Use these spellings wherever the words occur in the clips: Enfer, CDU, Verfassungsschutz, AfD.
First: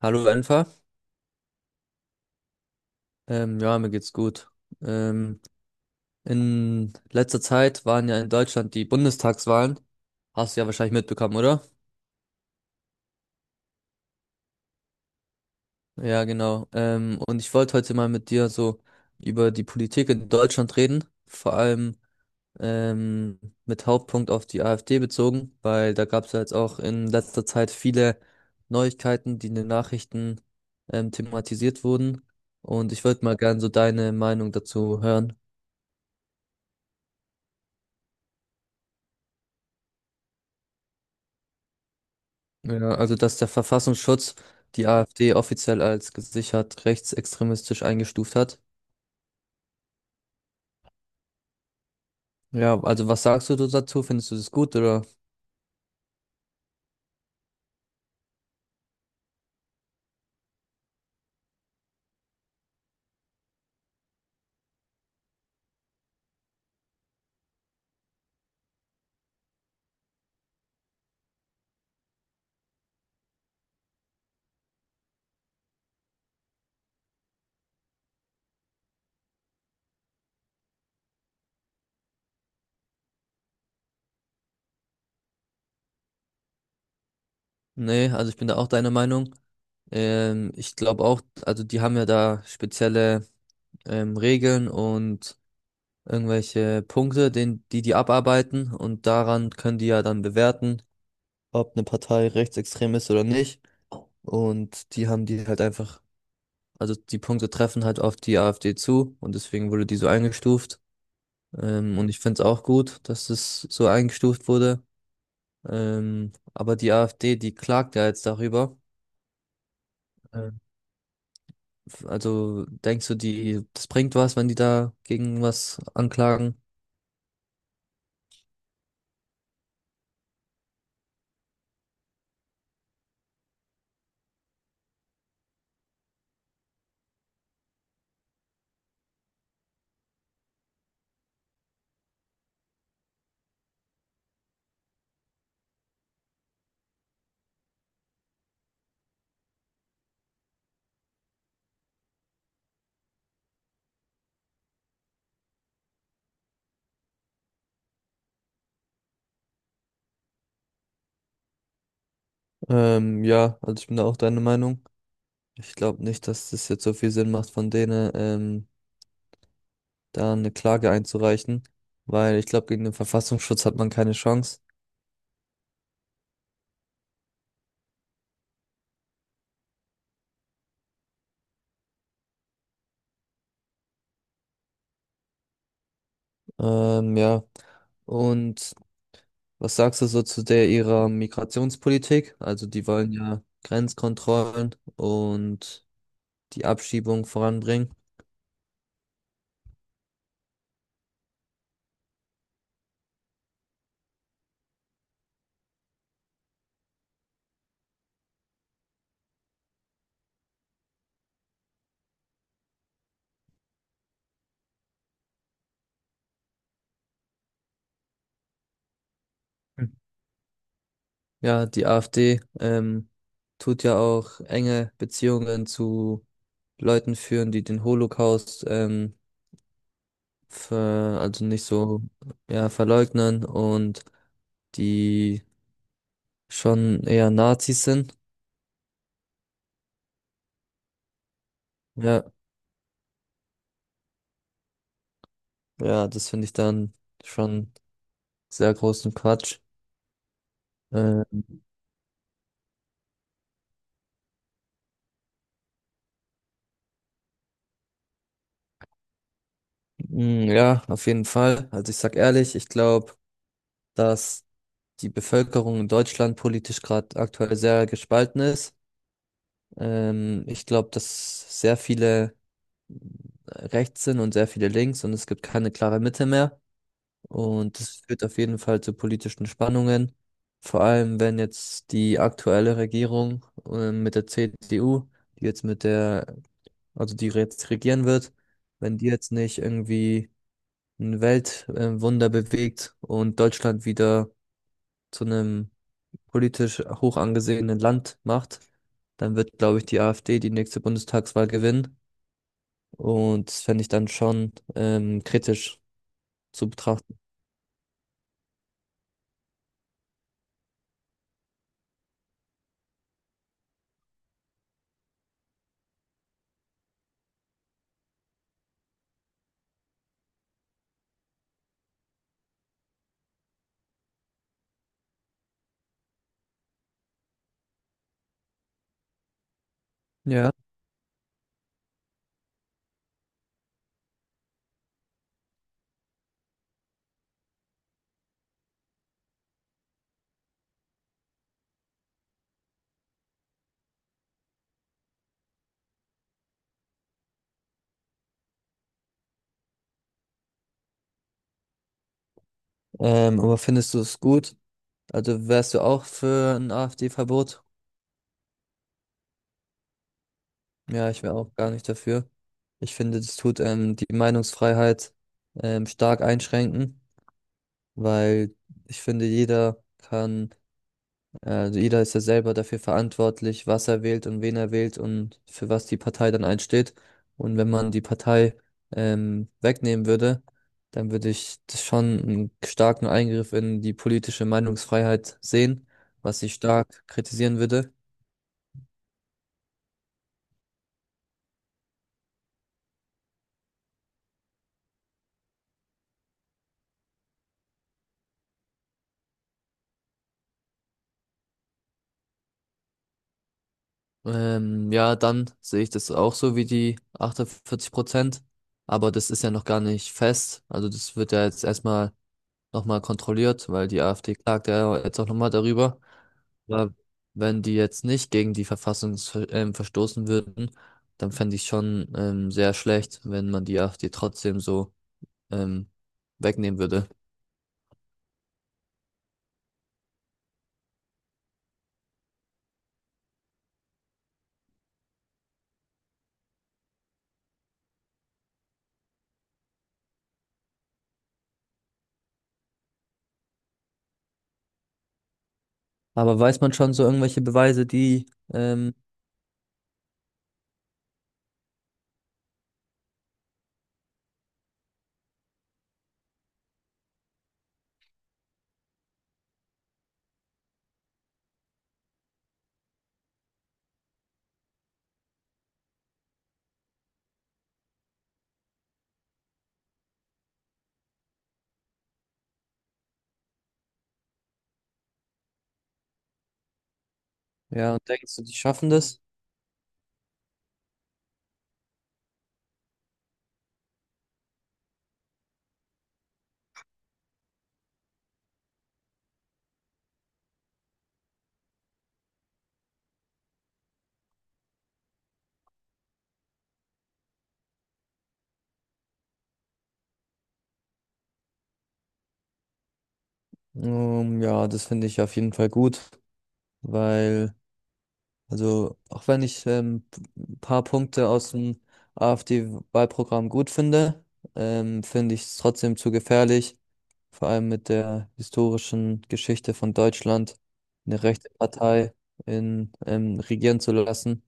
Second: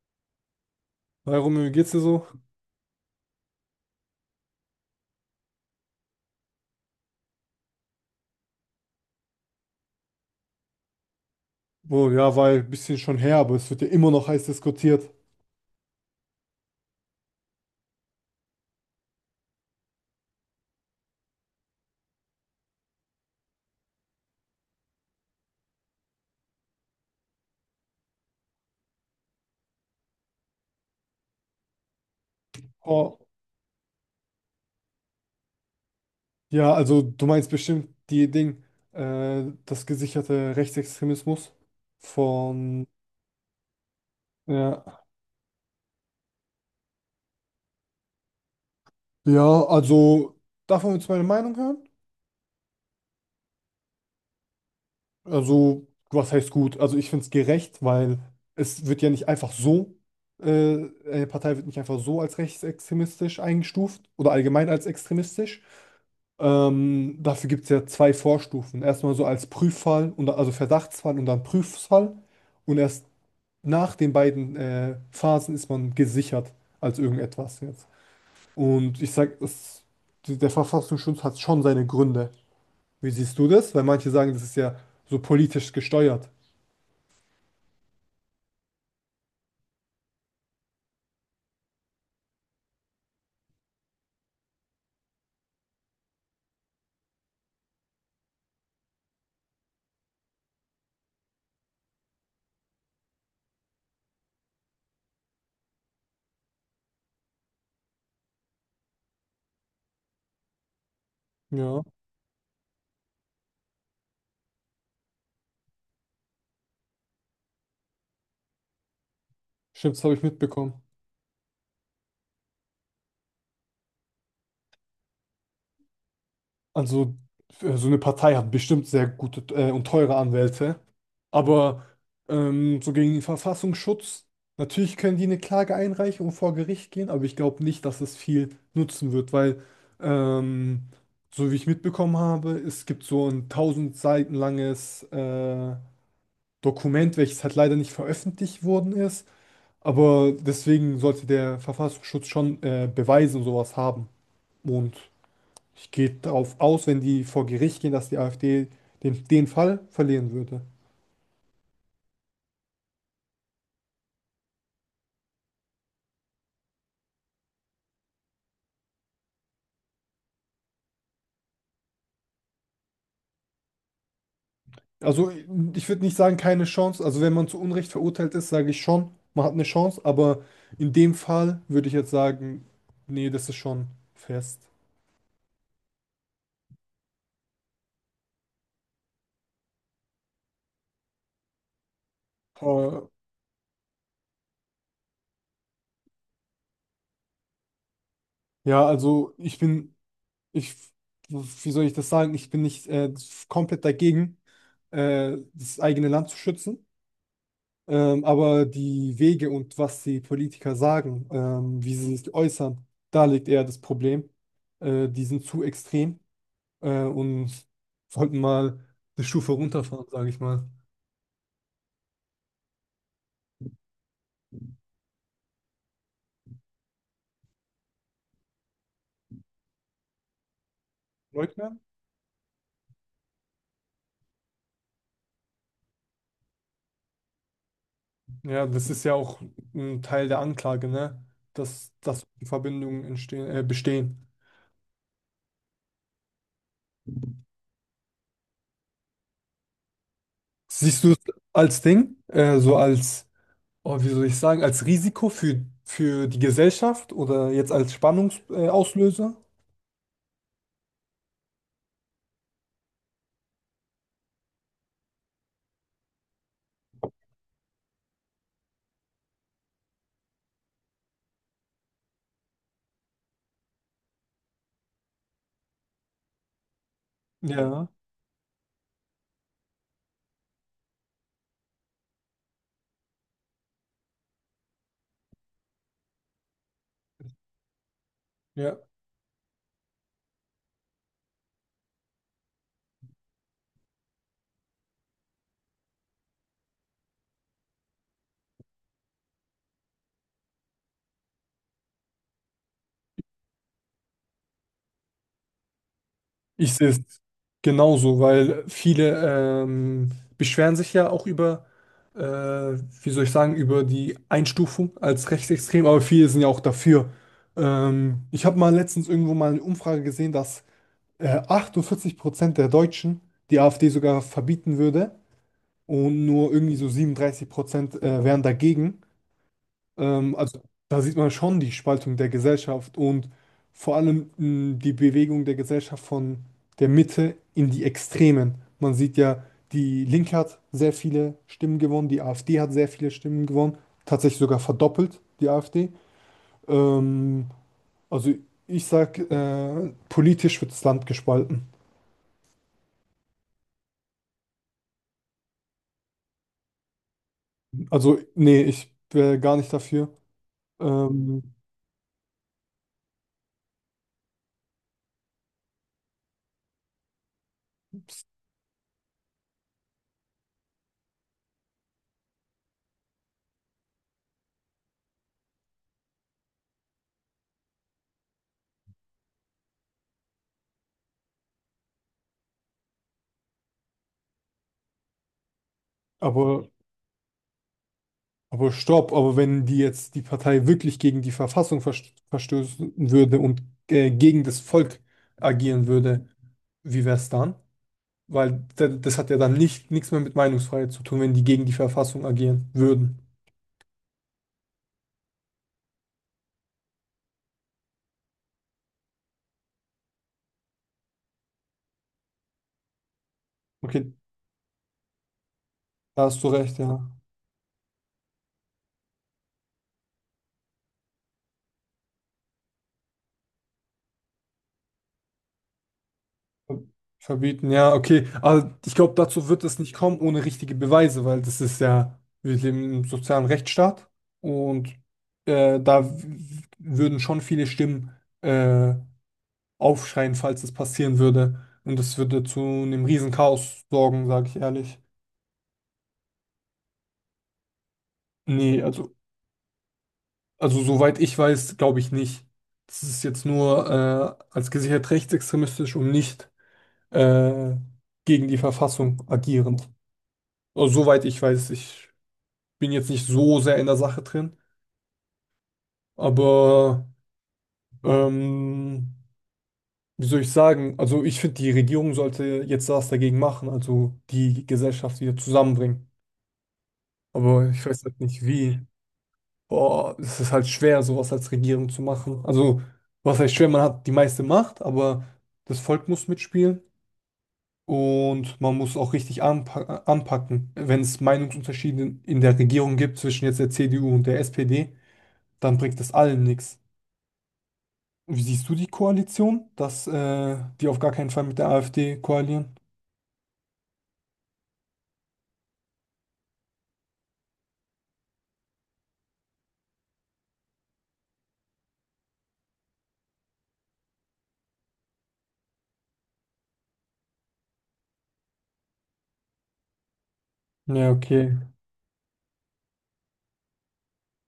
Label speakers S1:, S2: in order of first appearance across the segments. S1: Hallo Enfer.
S2: Hi Romeo, wie geht's dir so?
S1: Ja, mir geht's gut. Ähm, in letzter Zeit waren ja in Deutschland die Bundestagswahlen. Hast du ja wahrscheinlich mitbekommen, oder?
S2: Oh ja, weil ein bisschen schon her, aber es wird ja immer noch heiß diskutiert.
S1: Ja, genau. Und ich wollte heute mal mit dir so über die Politik in Deutschland reden, vor allem ähm, mit Hauptpunkt auf die AfD bezogen, weil da gab es ja jetzt auch in letzter Zeit viele Neuigkeiten, die in den Nachrichten thematisiert wurden. Und ich
S2: Oh,
S1: wollte mal gern so deine Meinung dazu hören.
S2: ja, also du meinst bestimmt die Ding, das gesicherte Rechtsextremismus
S1: Ja,
S2: von,
S1: also dass der Verfassungsschutz
S2: ja.
S1: die AfD offiziell als gesichert rechtsextremistisch eingestuft hat.
S2: Ja, also darf man jetzt meine Meinung hören?
S1: Ja, also was sagst du dazu? Findest du das gut oder?
S2: Also, was heißt gut? Also ich finde es gerecht, weil es wird ja nicht einfach so, eine Partei wird nicht einfach so als rechtsextremistisch eingestuft oder allgemein als extremistisch. Dafür gibt es ja zwei Vorstufen. Erstmal so als Prüffall, und, also Verdachtsfall und dann Prüffall. Und erst nach den beiden Phasen ist man gesichert als irgendetwas jetzt. Und ich sag, es, der Verfassungsschutz hat schon seine Gründe. Wie siehst du das? Weil manche sagen, das ist ja so politisch gesteuert.
S1: Nee, also ich bin da auch deiner Meinung. Ich glaube auch, also die haben ja da spezielle Regeln und irgendwelche Punkte, die die abarbeiten und daran können die ja dann bewerten, ob eine Partei rechtsextrem ist oder nicht. Und die haben die halt einfach. Also die Punkte treffen halt auf die AfD zu und deswegen wurde die so eingestuft.
S2: Ja,
S1: Und ich finde es auch gut, dass es so eingestuft wurde. Aber die AfD, die klagt ja jetzt darüber.
S2: stimmt, das habe ich
S1: Ähm,
S2: mitbekommen.
S1: also denkst du, das bringt was, wenn die da gegen was anklagen?
S2: Also, so eine Partei hat bestimmt sehr gute und teure Anwälte. Aber so gegen den Verfassungsschutz, natürlich können die eine Klage einreichen und vor Gericht gehen, aber ich glaube nicht, dass es viel nutzen wird, weil, ähm, so wie ich mitbekommen habe, es gibt so ein 1.000 Seiten langes Dokument, welches halt leider nicht veröffentlicht worden ist, aber deswegen sollte der Verfassungsschutz schon Beweise und sowas haben. Und ich gehe darauf aus, wenn die vor Gericht gehen, dass die AfD den Fall verlieren würde.
S1: Ja, also ich bin da auch deiner Meinung. Ich glaube nicht, dass das jetzt so viel Sinn macht, von denen da eine Klage einzureichen, weil ich glaube, gegen den Verfassungsschutz hat man keine Chance.
S2: Also ich würde nicht sagen, keine Chance. Also wenn man zu Unrecht verurteilt ist, sage ich schon, man hat eine Chance. Aber in dem Fall würde ich jetzt sagen, nee, das ist schon fest.
S1: Ja. Und was sagst du so zu der ihrer Migrationspolitik? Also die
S2: Äh,
S1: wollen ja Grenzkontrollen und die Abschiebung voranbringen.
S2: ja, also ich bin, ich, wie soll ich das sagen? Ich bin nicht komplett dagegen, das eigene Land zu schützen. Aber die Wege und was die Politiker sagen, wie sie sich äußern, da liegt eher das Problem. Die sind zu extrem. Und wollten mal eine Stufe
S1: Hm.
S2: runterfahren, sage ich mal.
S1: Ja, die AfD tut ja auch enge Beziehungen zu Leuten führen, die den Holocaust also nicht
S2: Leugner?
S1: so, ja, verleugnen und die schon eher Nazis sind.
S2: Ja, das ist ja auch ein Teil der Anklage, ne? Dass,
S1: Ja,
S2: dass Verbindungen entstehen, bestehen.
S1: ja, das finde ich dann schon sehr großen Quatsch.
S2: Siehst du es
S1: Äh,
S2: als Ding, so als, oh, wie soll ich sagen, als Risiko für die Gesellschaft oder jetzt als Spannungsauslöser? Auslöser?
S1: Mm, ja, auf jeden Fall. Also ich sag ehrlich, ich glaube, dass die Bevölkerung in Deutschland politisch gerade aktuell sehr gespalten ist. Ich glaube, dass sehr viele rechts sind und sehr viele links und es gibt keine klare Mitte mehr. Und
S2: Ja,
S1: das führt auf jeden Fall zu politischen Spannungen. Vor allem, wenn jetzt die aktuelle Regierung mit der CDU, die jetzt mit der, also die jetzt regieren wird,
S2: ja.
S1: wenn die jetzt nicht irgendwie ein Weltwunder bewegt und Deutschland wieder zu einem politisch hoch angesehenen Land macht, dann wird, glaube ich, die AfD die nächste Bundestagswahl gewinnen. Und das fände ich dann schon kritisch zu
S2: Ich sehe es
S1: betrachten.
S2: genauso, weil viele beschweren sich ja auch über, wie soll ich sagen, über die Einstufung als rechtsextrem, aber viele sind ja auch dafür. Ich habe mal letztens irgendwo mal eine Umfrage gesehen, dass 48% der Deutschen die AfD sogar verbieten würde und nur irgendwie so 37% wären dagegen.
S1: Ja.
S2: Also da sieht man schon die Spaltung der Gesellschaft und vor allem die Bewegung der Gesellschaft von der Mitte in die Extremen. Man sieht ja, die Linke hat sehr viele Stimmen gewonnen, die AfD hat sehr viele Stimmen gewonnen, tatsächlich sogar verdoppelt, die AfD. Ähm, also ich sag, politisch wird das Land gespalten.
S1: Aber findest du es gut? Also wärst du auch für ein AfD-Verbot?
S2: Also nee, ich wäre gar nicht dafür.
S1: Ja, ich wäre auch
S2: Ähm,
S1: gar nicht dafür. Ich finde, das tut die Meinungsfreiheit stark einschränken, weil ich finde, jeder kann. Also jeder ist ja selber dafür verantwortlich, was er wählt und wen er wählt und für was die Partei dann einsteht. Und wenn man die Partei wegnehmen würde, dann würde ich das schon einen starken Eingriff in die politische Meinungsfreiheit sehen, was ich
S2: aber
S1: stark kritisieren würde.
S2: Aber stopp, aber wenn die jetzt die Partei wirklich gegen die Verfassung verstoßen würde und gegen das Volk agieren würde, wie wäre es dann? Weil das hat ja dann nicht, nichts mehr mit Meinungsfreiheit zu tun, wenn die gegen die Verfassung agieren würden.
S1: Ja, dann sehe ich das auch so wie die 48%. Aber das ist ja noch gar nicht fest. Also das wird ja jetzt erstmal nochmal kontrolliert, weil die
S2: Okay,
S1: AfD klagt ja jetzt auch nochmal darüber.
S2: da hast du recht,
S1: Aber
S2: ja.
S1: wenn die jetzt nicht gegen die Verfassung verstoßen würden, dann fände ich schon sehr schlecht, wenn man die AfD trotzdem so ähm, wegnehmen
S2: Ver-
S1: würde.
S2: Verbieten, ja, okay. Aber ich glaube, dazu wird es nicht kommen ohne richtige Beweise, weil das ist ja, wir leben im sozialen Rechtsstaat und äh, da w- würden schon viele Stimmen. äh, Aufschreien, falls es passieren würde. Und das würde zu einem riesen Chaos sorgen, sage ich ehrlich.
S1: Aber weiß man schon so irgendwelche Beweise, die?
S2: Nee,
S1: ähm,
S2: also soweit ich weiß, glaube ich nicht. Das ist jetzt nur als gesichert rechtsextremistisch und nicht äh, gegen die Verfassung agierend. Also, soweit ich weiß, ich bin jetzt nicht so sehr in der Sache drin, aber ähm, wie soll ich sagen? Also ich finde, die Regierung sollte jetzt was dagegen machen, also die Gesellschaft wieder zusammenbringen. Aber ich
S1: ja,
S2: weiß halt
S1: denkst du,
S2: nicht
S1: die
S2: wie.
S1: schaffen das?
S2: Boah, es ist halt schwer, sowas als Regierung zu machen. Also, was heißt schwer? Man hat die meiste Macht, aber das Volk muss mitspielen und man muss auch richtig anpacken. Wenn es Meinungsunterschiede in der Regierung gibt zwischen jetzt der CDU und der SPD, dann bringt das allen nichts. Wie siehst du die Koalition, dass die auf gar keinen Fall mit der AfD koalieren?
S1: Ja, das finde ich auf jeden Fall gut, weil. Also, auch wenn ich ein paar Punkte aus dem AfD-Wahlprogramm gut finde, finde ich es trotzdem zu gefährlich, vor allem mit der historischen Geschichte von Deutschland,
S2: Ja,
S1: eine rechte
S2: okay.
S1: Partei in, regieren zu lassen.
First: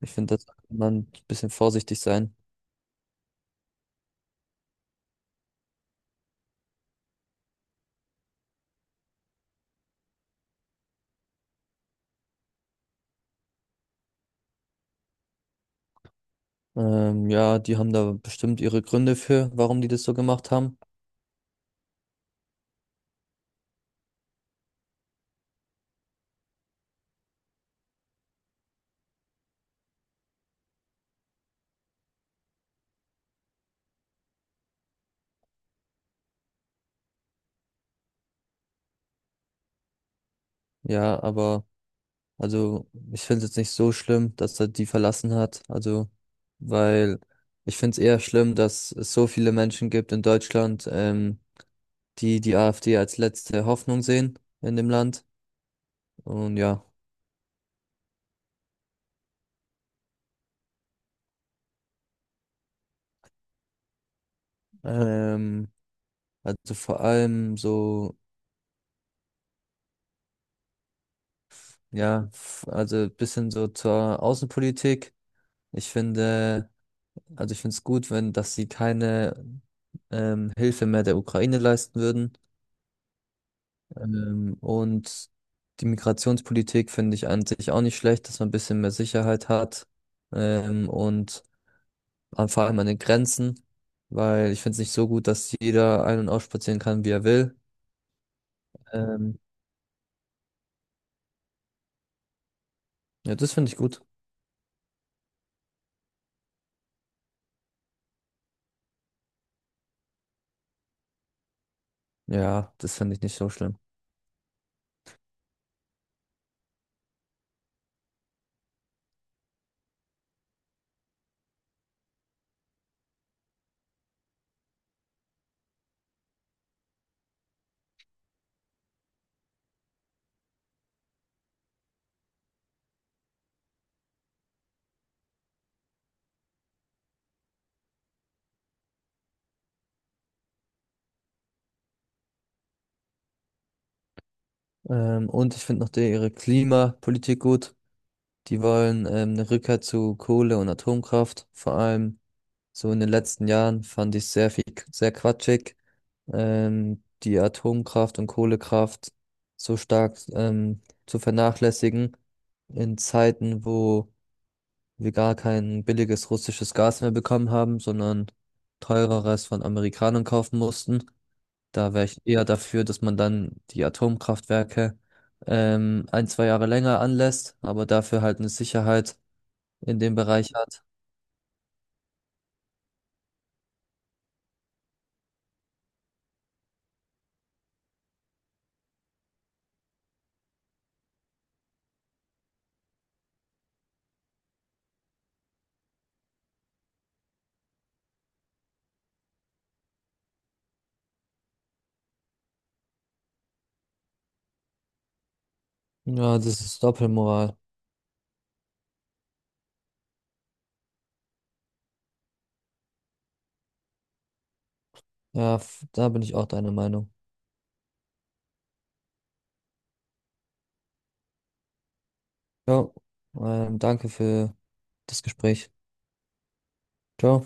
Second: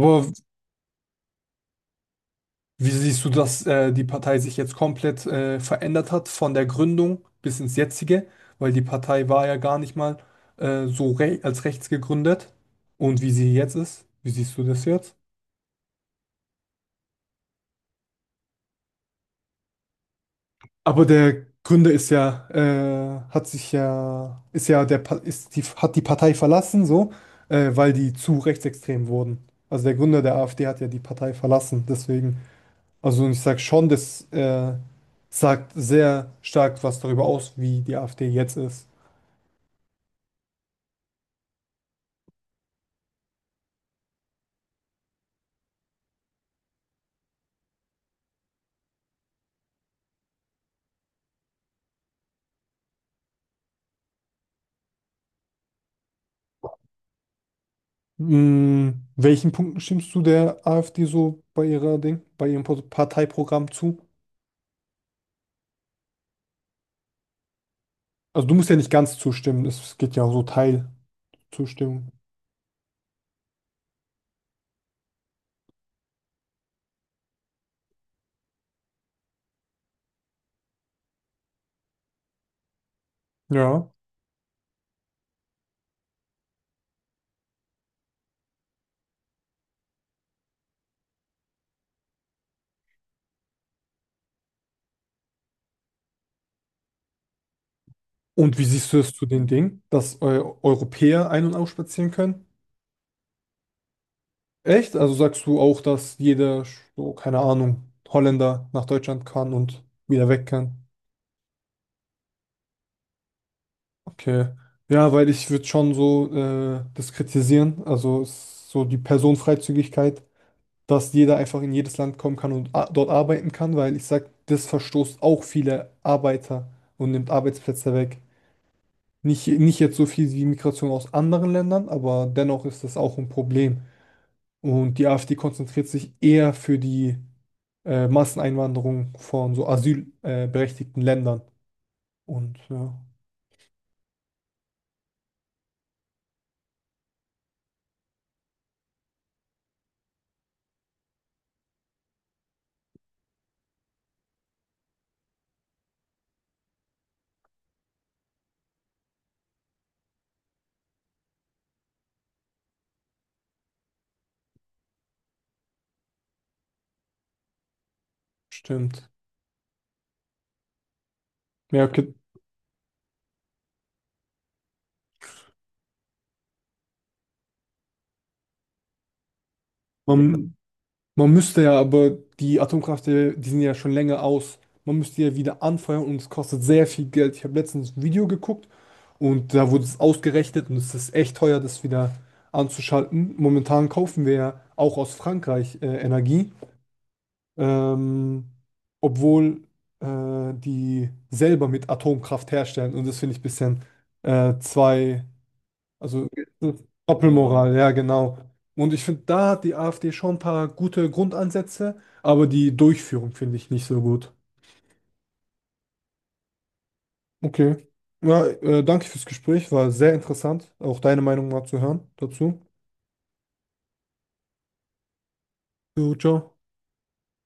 S1: Ich finde, da sollte man ein bisschen vorsichtig sein.
S2: Wie siehst du, dass die Partei sich jetzt komplett verändert hat von der Gründung bis ins jetzige? Weil die Partei war ja gar nicht mal so re als rechts gegründet. Und wie sie jetzt ist, wie siehst du das jetzt?
S1: Ja, die haben da bestimmt ihre Gründe für, warum die das so gemacht haben.
S2: Aber der Gründer ist ja, hat sich ja, ist ja der, ist die, hat die Partei verlassen, so, weil die zu rechtsextrem wurden. Also der Gründer der AfD hat ja die Partei verlassen, deswegen. Also ich sage schon, das sagt sehr stark was darüber aus, wie die AfD jetzt ist.
S1: Ja, aber. Also, ich finde es jetzt nicht so schlimm, dass er die verlassen hat. Also, weil ich finde es eher schlimm, dass es so viele Menschen gibt in Deutschland, die die AfD als letzte Hoffnung sehen in dem Land. Und ja,
S2: Mm, Welchen Punkten stimmst du der AfD so bei ihrer Ding, bei ihrem Parteiprogramm zu?
S1: ähm, also vor allem so,
S2: Also du musst ja nicht ganz zustimmen, es geht ja auch so Teilzustimmung.
S1: ja, also bisschen so zur Außenpolitik. Ich finde, also ich finde es gut, wenn, dass sie keine Hilfe mehr der Ukraine leisten würden.
S2: Ja.
S1: Und die Migrationspolitik finde ich an sich auch nicht schlecht, dass man ein bisschen mehr Sicherheit hat. Und vor allem an den Grenzen, weil ich finde es nicht so gut, dass jeder ein- und ausspazieren kann, wie er will.
S2: Und wie siehst du es zu
S1: Ähm,
S2: den Dingen, dass Europäer ein- und ausspazieren können?
S1: ja, das finde ich gut.
S2: Echt? Also sagst du auch, dass jeder, so, keine Ahnung, Holländer nach Deutschland kann und wieder weg kann?
S1: Ja, das finde ich nicht so schlimm.
S2: Okay. Ja, weil ich würde schon so das kritisieren, also so die Personenfreizügigkeit, dass jeder einfach in jedes Land kommen kann und dort arbeiten kann, weil ich sag, das verstoßt auch viele Arbeiter und nimmt Arbeitsplätze weg. Nicht, nicht jetzt so viel wie Migration aus anderen Ländern, aber dennoch ist das auch ein Problem. Und die AfD konzentriert sich eher für die Masseneinwanderung von so asylberechtigten berechtigten Ländern. Und ja,
S1: Und ich finde noch die, ihre Klimapolitik gut. Die wollen eine Rückkehr zu Kohle und Atomkraft, vor allem. So in den letzten Jahren fand ich sehr viel, sehr quatschig, die Atomkraft und Kohlekraft so stark zu vernachlässigen in Zeiten, wo wir gar kein billiges russisches Gas mehr bekommen haben, sondern
S2: stimmt.
S1: teureres von Amerikanern kaufen mussten.
S2: Ja,
S1: Da wäre
S2: okay.
S1: ich eher dafür, dass man dann die Atomkraftwerke ein, zwei Jahre länger anlässt, aber dafür halt eine Sicherheit in dem Bereich
S2: Man,
S1: hat.
S2: Man müsste ja, aber die Atomkraftwerke, die sind ja schon länger aus. Man müsste ja wieder anfeuern und es kostet sehr viel Geld. Ich habe letztens ein Video geguckt und da wurde es ausgerechnet und es ist echt teuer, das wieder anzuschalten. Momentan kaufen wir ja auch aus Frankreich Energie, ähm, obwohl die selber mit Atomkraft herstellen und das finde ich ein bisschen zwei also
S1: Ja, das
S2: äh,
S1: ist Doppelmoral.
S2: Doppelmoral, ja, genau. Und ich finde, da hat die AfD schon ein paar gute Grundansätze, aber die Durchführung finde ich nicht so gut.
S1: Ja, da bin ich auch deiner Meinung.
S2: Okay. Ja, danke fürs Gespräch, war sehr interessant, auch deine Meinung mal zu hören dazu.
S1: Ja, danke für das Gespräch.
S2: Jo, ciao.
S1: Ciao.